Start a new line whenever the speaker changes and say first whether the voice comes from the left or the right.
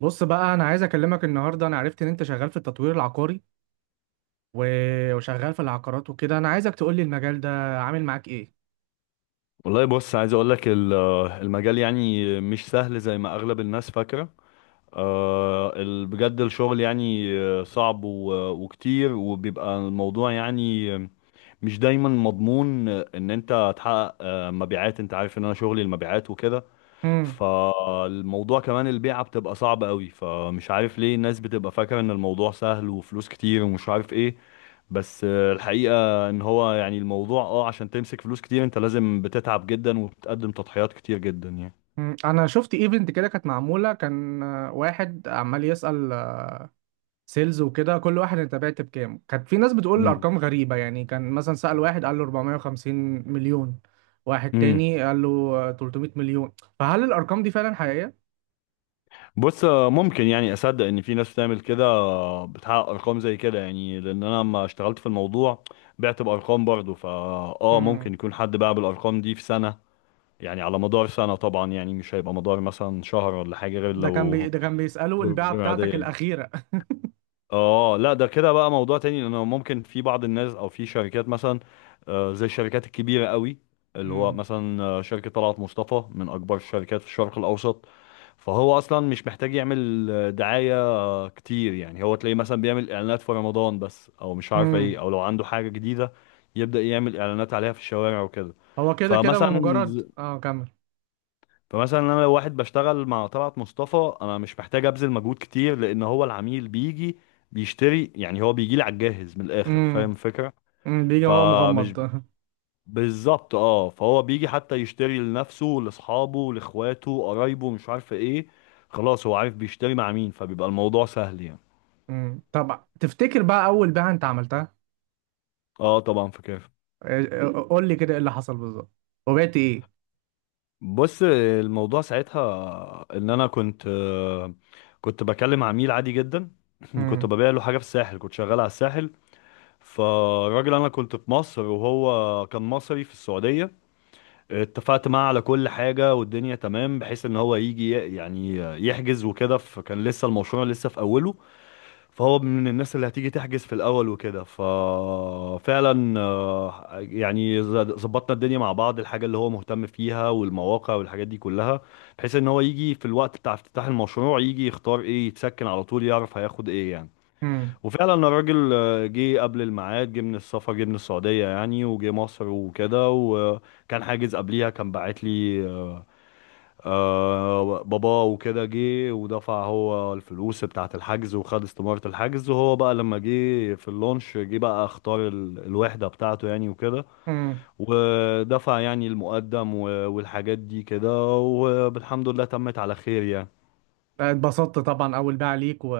right: بص بقى انا عايز اكلمك النهارده. انا عرفت ان انت شغال في التطوير العقاري و- وشغال في العقارات وكده. انا عايزك تقول لي المجال ده عامل معاك ايه؟
left: والله، بص، عايز اقول لك المجال يعني مش سهل زي ما اغلب الناس فاكره. بجد الشغل يعني، صعب و- وكتير، وبيبقى الموضوع يعني مش دايما مضمون ان انت تحقق مبيعات. انت عارف ان انا شغلي المبيعات وكده.
right: امم.
left: فالموضوع كمان البيعة بتبقى صعبة قوي. فمش عارف ليه الناس بتبقى فاكرة ان الموضوع سهل وفلوس كتير ومش عارف ايه. بس الحقيقة ان هو يعني الموضوع عشان تمسك فلوس كتير، انت لازم بتتعب جدا وبتقدم تضحيات كتير جدا يعني.
right: انا شفت ايفنت كده كانت معموله، كان واحد عمال يسأل سيلز وكده، كل واحد انت بعت بكام. كانت في ناس بتقول
left: امم.
right: ارقام غريبه، يعني كان مثلا سأل واحد قال له 450 مليون، واحد
left: امم.
right: تاني قال له 300 مليون. فهل الارقام دي فعلا حقيقيه؟
left: بص، ممكن يعني اصدق ان في ناس بتعمل كده، بتحقق ارقام زي كده، يعني لان انا لما اشتغلت في الموضوع بعت بارقام برضه. فا اه
right: امم.
left: ممكن يكون حد باع بالارقام دي في سنة، يعني على مدار سنة طبعا، يعني مش هيبقى مدار مثلا شهر ولا حاجة غير لو
right: ده كان بيسأله
left: ظروف
right: البيعه
left: غير عادية
right: بتاعتك
left: يعني.
right: الاخيره؟
left: اه، لا، ده كده بقى موضوع تاني، لانه ممكن في بعض الناس او في شركات مثلا زي الشركات الكبيره قوي، اللي هو مثلا شركه طلعت مصطفى، من اكبر الشركات في الشرق الاوسط. فهو اصلا مش محتاج يعمل دعايه كتير، يعني هو تلاقيه مثلا بيعمل اعلانات في رمضان بس، او مش عارف
right: امم.
left: ايه، او لو عنده حاجه جديده يبدا يعمل اعلانات عليها في الشوارع وكده.
right: هو كده كده
left: فمثلا
right: بمجرد كمل.
left: فمثلا انا لو واحد بشتغل مع طلعت مصطفى، انا مش محتاج ابذل مجهود كتير، لان هو العميل بيجي بيشتري. يعني هو بيجي لي على الجاهز، من الاخر
right: امم.
left: فاهم الفكره.
right: بيجي وهو
left: فمش
right: مغمض
left: بالظبط، اه، فهو بيجي حتى يشتري لنفسه، لاصحابه، لاخواته، قرايبه، مش عارف ايه. خلاص هو عارف بيشتري مع مين، فبيبقى الموضوع سهل يعني.
right: امم. طب تفتكر بقى اول بيعه انت عملتها؟
left: اه، طبعا فاكر.
right: قول لي كده ايه اللي حصل بالظبط، وبعت ايه؟
left: بص، الموضوع ساعتها ان انا كنت بكلم عميل عادي جدا. كنت
right: امم.
left: ببيع له حاجه في الساحل، كنت شغال على الساحل. فالراجل، انا كنت في مصر وهو كان مصري في السعودية. اتفقت معاه على كل حاجة والدنيا تمام، بحيث ان هو يجي يعني يحجز وكده. فكان لسه المشروع لسه في اوله، فهو من الناس اللي هتيجي تحجز في الاول وكده. ففعلا يعني ظبطنا الدنيا مع بعض، الحاجة اللي هو مهتم فيها والمواقع والحاجات دي كلها، بحيث ان هو يجي في الوقت بتاع افتتاح المشروع، يجي يختار ايه، يتسكن على طول، يعرف هياخد ايه يعني.
right: امم.
left: وفعلا الراجل جه قبل الميعاد، جه من السفر، جه من السعودية يعني، وجه مصر وكده، وكان حاجز قبليها، كان باعت لي بابا وكده، جه ودفع هو الفلوس بتاعة الحجز وخد استمارة الحجز. وهو بقى لما جه في اللونش، جه بقى اختار الوحدة بتاعته يعني وكده،
right: امم.
left: ودفع يعني المقدم و- والحاجات دي كده، والحمد لله تمت على خير يعني.
right: اتبسطت طبعا، اول بيعه ليك.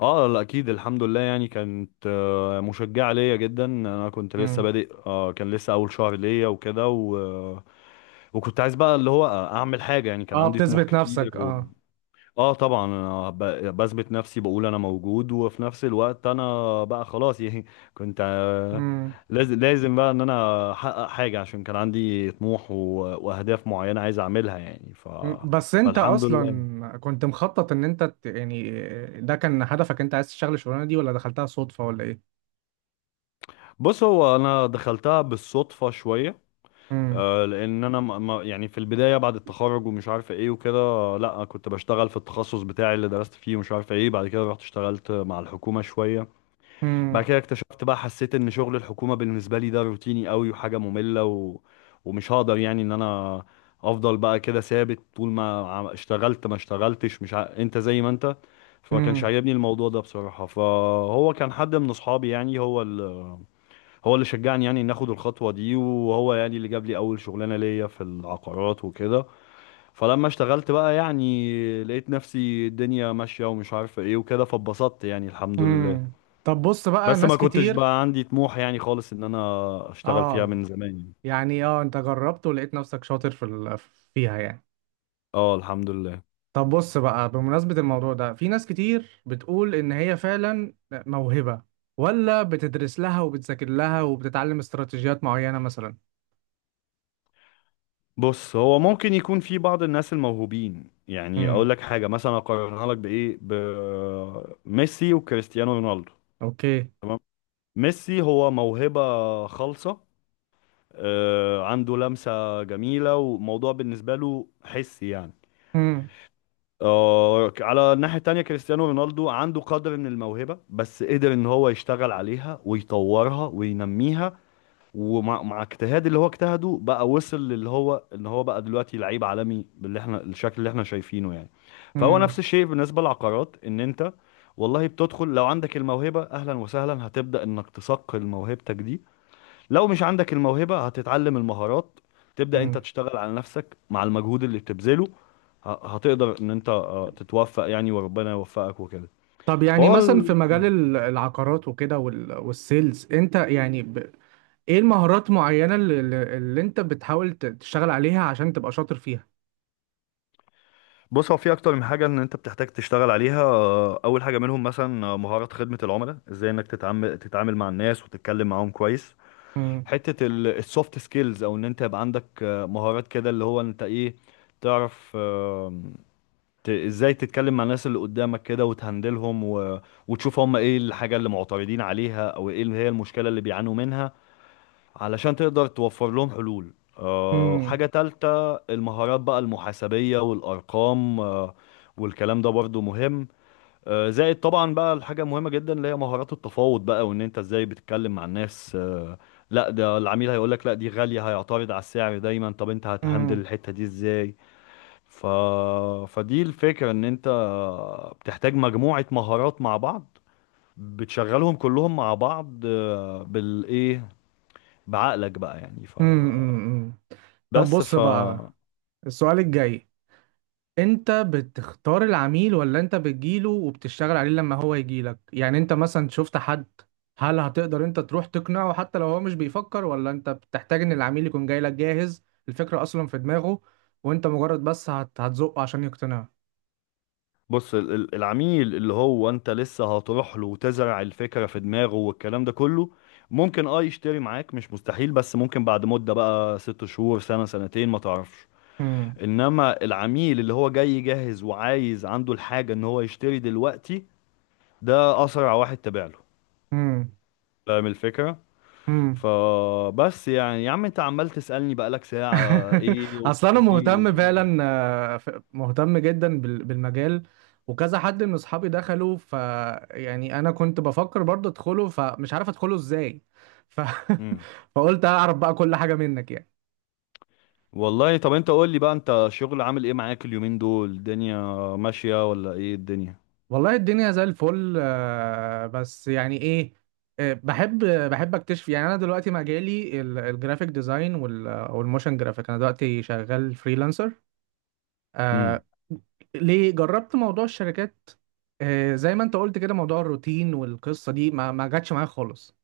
left: اه، لا، اكيد الحمد لله، يعني كانت مشجعه ليا جدا. انا كنت لسه
right: امم.
left: بادئ، كان لسه اول شهر ليا وكده وكنت عايز بقى اللي هو اعمل حاجه يعني، كان
right: اه،
left: عندي طموح
right: بتثبت نفسك،
left: كتير
right: اه.
left: اه، طبعا انا بثبت نفسي، بقول انا موجود، وفي نفس الوقت انا بقى خلاص يعني، كنت،
right: امم.
left: لازم لازم بقى ان انا احقق حاجه، عشان كان عندي طموح و... واهداف معينه عايز اعملها يعني.
right: أمم. بس انت
left: فالحمد لله.
right: اصلا كنت مخطط ان انت يعني ده كان هدفك، انت عايز تشتغل الشغلانه دي، ولا دخلتها صدفه، ولا ايه؟
left: بص، هو انا دخلتها بالصدفه شويه.
right: امم.
left: لان انا يعني في البدايه بعد التخرج ومش عارف ايه وكده، لا كنت بشتغل في التخصص بتاعي اللي درست فيه، ومش عارف ايه، بعد كده رحت اشتغلت مع الحكومه شويه. بعد
right: امم.
left: كده اكتشفت بقى، حسيت ان شغل الحكومه بالنسبه لي ده روتيني قوي وحاجه ممله ومش هقدر يعني ان انا افضل بقى كده ثابت. طول ما اشتغلت ما اشتغلتش، مش ع... انت زي ما انت. فما كانش
right: امم.
left: عاجبني الموضوع ده بصراحه. فهو كان حد من اصحابي يعني، هو اللي شجعني يعني ان اخد الخطوه دي، وهو يعني اللي جاب لي اول شغلانه ليا في العقارات وكده. فلما اشتغلت بقى، يعني لقيت نفسي الدنيا ماشيه ومش عارفه ايه وكده، فاتبسطت يعني الحمد لله.
right: امم. طب بص بقى،
left: بس
right: ناس
left: ما كنتش
right: كتير.
left: بقى عندي طموح يعني خالص ان انا اشتغل فيها
right: اه،
left: من زمان يعني.
right: يعني انت جربت ولقيت نفسك شاطر في فيها يعني.
left: اه، الحمد لله.
right: طب بص بقى، بمناسبة الموضوع ده، في ناس كتير بتقول ان هي فعلا موهبة، ولا بتدرس لها وبتذاكر لها وبتتعلم استراتيجيات معينة مثلا؟
left: بص، هو ممكن يكون في بعض الناس الموهوبين، يعني اقول
right: امم.
left: لك حاجه مثلا، اقارنها لك بايه، بميسي وكريستيانو رونالدو.
right: اوكي.
left: تمام. ميسي هو موهبه خالصه، عنده لمسة جميلة وموضوع بالنسبة له حسي يعني.
right: امم.
left: على الناحية التانية، كريستيانو رونالدو عنده قدر من الموهبة، بس قدر ان هو يشتغل عليها ويطورها وينميها، ومع اجتهاد اللي هو اجتهده بقى، وصل للي هو ان هو بقى دلوقتي لعيب عالمي، باللي احنا الشكل اللي احنا شايفينه يعني. فهو نفس
right: امم.
left: الشيء بالنسبة للعقارات، ان انت والله بتدخل، لو عندك الموهبة اهلا وسهلا، هتبدأ انك تصقل موهبتك دي. لو مش عندك الموهبة هتتعلم المهارات، تبدأ
right: امم.
left: انت تشتغل على نفسك مع المجهود اللي بتبذله، ه- هتقدر ان انت تتوفق يعني، وربنا يوفقك وكده.
right: طب يعني
left: فهو
right: مثلا في
left: ال-
right: مجال العقارات وكده والسيلز انت يعني ايه المهارات معينة اللي انت بتحاول تشتغل عليها عشان تبقى شاطر فيها؟
left: بص، هو في اكتر من حاجة ان انت بتحتاج تشتغل عليها. اول حاجة منهم مثلا مهارة خدمة العملاء، ازاي انك تتعامل مع الناس وتتكلم معاهم كويس.
right: امم
left: حتة السوفت سكيلز، او ان انت يبقى عندك مهارات كده، اللي هو انت ايه، تعرف ازاي تتكلم مع الناس اللي قدامك كده، وتهندلهم وتشوف هم ايه الحاجة اللي معترضين عليها، او ايه اللي هي المشكلة اللي بيعانوا منها، علشان تقدر توفر لهم حلول.
right: امم.
left: حاجة تالتة، المهارات بقى المحاسبية والأرقام. والكلام ده برضو مهم. زائد طبعا بقى الحاجة المهمة جدا اللي هي مهارات التفاوض بقى، وان انت ازاي بتتكلم مع الناس. لا، ده العميل هيقولك لا دي غالية، هيعترض على السعر دايما، طب انت هتهندل
right: امم.
left: الحتة دي ازاي؟ ف... فدي الفكرة، ان انت بتحتاج مجموعة مهارات مع بعض، بتشغلهم كلهم مع بعض، بالايه، بعقلك بقى يعني.
right: امم. طب
left: بس
right: بص بقى، السؤال الجاي: انت بتختار العميل، ولا انت بتجيله وبتشتغل عليه لما هو يجيلك؟ يعني انت مثلا شفت حد، هل هتقدر انت تروح تقنعه حتى لو هو مش بيفكر، ولا انت بتحتاج ان العميل يكون جاي لك جاهز، الفكرة اصلا في دماغه، وانت مجرد بس هتزقه عشان يقتنع؟
left: بص، العميل اللي هو انت لسه هتروح له وتزرع الفكرة في دماغه والكلام ده كله، ممكن يشتري معاك، مش مستحيل، بس ممكن بعد مدة، بقى 6 شهور، سنة، سنتين، ما تعرفش.
right: امم.
left: انما العميل اللي هو جاي جاهز وعايز، عنده الحاجة ان هو يشتري دلوقتي، ده اسرع واحد تابع له،
right: امم.
left: فاهم الفكرة.
right: امم.
left: فبس يعني يا عم، انت عمال تسألني بقالك ساعة، ايه
right: اصل انا
left: والتفاصيل
right: مهتم
left: وايه.
right: فعلا، مهتم جدا بالمجال، وكذا حد من اصحابي دخلوا ف، يعني انا كنت بفكر برضه ادخله، فمش عارف ادخله ازاي ف...
left: مم.
right: فقلت اعرف بقى كل حاجة منك يعني.
left: والله، طب انت قول لي بقى، انت شغل عامل ايه معاك اليومين دول؟ الدنيا ماشية ولا ايه الدنيا؟
right: والله الدنيا زي الفل، بس يعني ايه، بحب اكتشف. يعني انا دلوقتي مجالي الجرافيك ديزاين والموشن جرافيك، انا دلوقتي شغال فريلانسر.
left: امم.
right: آه ليه جربت موضوع الشركات؟ آه، زي ما انت قلت كده، موضوع الروتين والقصه دي ما جاتش معايا خالص.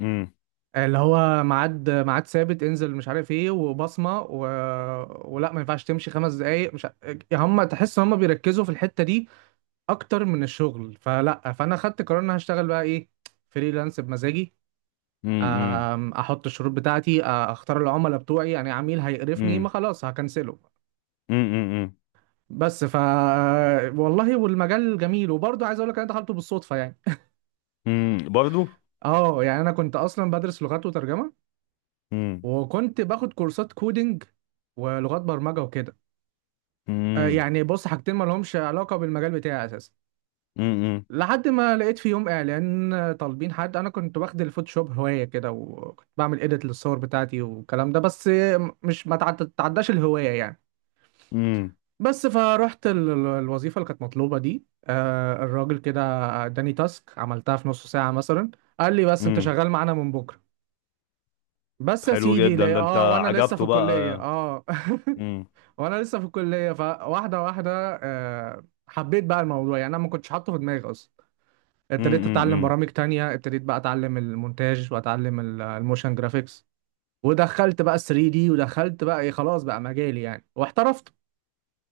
left: امم.
right: اللي هو ميعاد ميعاد ثابت، انزل مش عارف ايه وبصمه ولا ما ينفعش تمشي خمس دقايق مش ع- هم تحس ان هم بيركزوا في الحته دي اكتر من الشغل، فلا. فانا خدت قرار ان أنا هشتغل بقى ايه: فريلانس بمزاجي.
left: امم.
right: احط الشروط بتاعتي، اختار العملاء بتوعي، يعني عميل هيقرفني ما
left: امم.
right: خلاص هكنسله.
left: امم.
right: بس والله، والمجال جميل، وبرضه عايز اقول لك انا دخلته بالصدفه يعني.
left: امم، برضو.
right: اه، يعني انا كنت اصلا بدرس لغات وترجمه،
left: امم.
right: وكنت باخد كورسات كودينج ولغات برمجه وكده.
left: امم.
right: يعني بص، حاجتين ما لهمش علاقه بالمجال بتاعي اساسا.
left: امم.
right: لحد ما لقيت في يوم اعلان طالبين حد، انا كنت واخد الفوتوشوب هوايه كده، وكنت بعمل اديت للصور بتاعتي والكلام ده بس، مش ما تعد- تعداش الهوايه يعني.
left: امم.
right: بس فروحت الوظيفة اللي كانت مطلوبة دي، الراجل كده اداني تاسك عملتها في نص ساعة مثلا، قال لي: بس انت
left: امم.
right: شغال معانا من بكرة. بس يا
left: حلو
right: سيدي،
left: جدا،
right: لا،
left: ده انت
right: اه، وانا لسه في
left: عجبته بقى؟
right: الكلية، اه.
left: امم.
right: وانا لسه في الكلية، فواحدة واحدة حبيت بقى الموضوع. يعني انا ما كنتش حاطه في دماغي اصلا. ابتديت اتعلم
left: امم.
right: برامج تانية، ابتديت بقى اتعلم المونتاج واتعلم الموشن جرافيكس. ودخلت بقى 3D، ودخلت بقى، خلاص بقى مجالي يعني، واحترفت.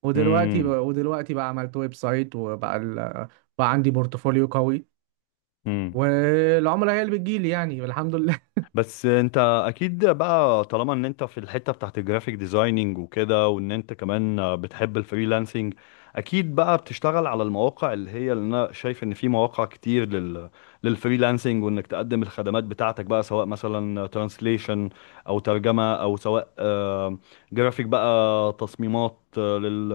right: ودلوقتي بقى عملت ويب سايت، وبقى بقى عندي بورتفوليو قوي،
left: امم.
right: والعملاء هي اللي بتجيلي يعني، الحمد لله.
left: بس انت اكيد بقى، طالما ان انت في الحتة بتاعت الجرافيك ديزايننج وكده، وان انت كمان بتحب الفريلانسنج، اكيد بقى بتشتغل على المواقع، اللي هي اللي انا شايف ان في مواقع كتير للفريلانسنج، وانك تقدم الخدمات بتاعتك بقى، سواء مثلا ترانسليشن او ترجمة، او سواء جرافيك بقى، تصميمات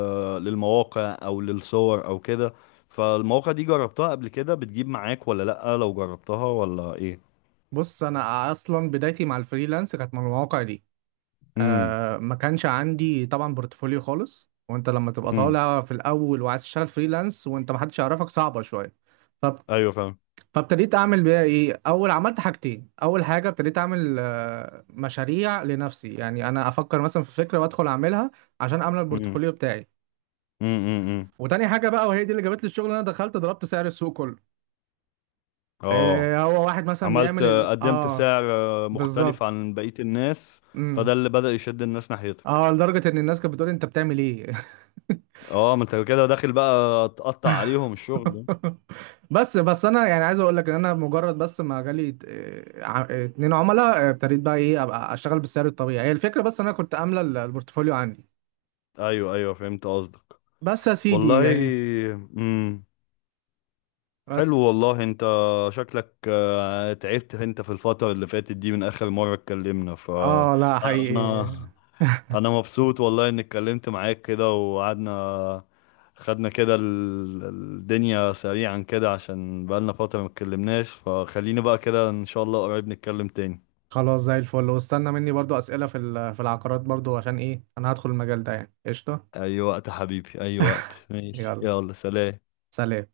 left: للمواقع او للصور او كده. فالمواقع دي جربتها قبل كده بتجيب معاك ولا لأ؟ لو جربتها ولا ايه؟
right: بص، انا اصلا بدايتي مع الفريلانس كانت من المواقع دي. ما كانش عندي طبعا بورتفوليو خالص، وانت لما تبقى
left: امم.
right: طالع في الاول وعايز تشتغل فريلانس وانت ما حدش يعرفك، صعبه شويه. فب...
left: ايوه، فاهم.
right: فابتديت اعمل بقى ايه: اول عملت حاجتين، اول حاجه ابتديت اعمل مشاريع لنفسي، يعني انا افكر مثلا في فكره وادخل اعملها عشان اعمل
left: امم.
right: البورتفوليو بتاعي.
left: امم. امم. امم.
right: وتاني حاجه بقى، وهي دي اللي جابت لي الشغل: انا دخلت ضربت سعر السوق كله.
left: اه،
right: إيه، هو واحد مثلا
left: عملت،
right: بيعمل ال...
left: قدمت
right: اه
left: سعر مختلف
right: بالظبط.
left: عن بقية الناس. فده
right: امم.
left: اللي بدأ يشد الناس ناحيتك.
right: اه، لدرجه ان الناس كانت بتقول انت بتعمل ايه؟
left: اه، ما انت كده داخل بقى تقطع عليهم الشغل.
right: بس بس انا يعني عايز اقول لك ان انا مجرد بس، ما جالي اتنين عملاء، ابتديت بقى ايه، ابقى اشتغل بالسعر الطبيعي. هي الفكره بس، إن انا كنت املى البورتفوليو عندي.
left: ايوه، ايوه، فهمت قصدك.
right: بس يا سيدي
left: والله.
right: يعني.
left: امم. حلو
right: بس.
left: والله، انت شكلك تعبت انت في الفترة اللي فاتت دي من اخر مرة اتكلمنا.
right: اه، لا، حقيقي.
left: فانا مبسوط والله اني اتكلمت معاك كده وقعدنا، خدنا كده الدنيا سريعا كده، عشان بقالنا فترة ما اتكلمناش. فخليني بقى كده ان شاء الله قريب نتكلم تاني.
right: خلاص زي الفل، واستنى مني برضو اسئله في في العقارات برضو، عشان ايه، انا هدخل المجال ده يعني، قشطه.
left: اي وقت يا حبيبي، اي وقت. ماشي،
right: يلا
left: يلا، سلام.
right: سلام.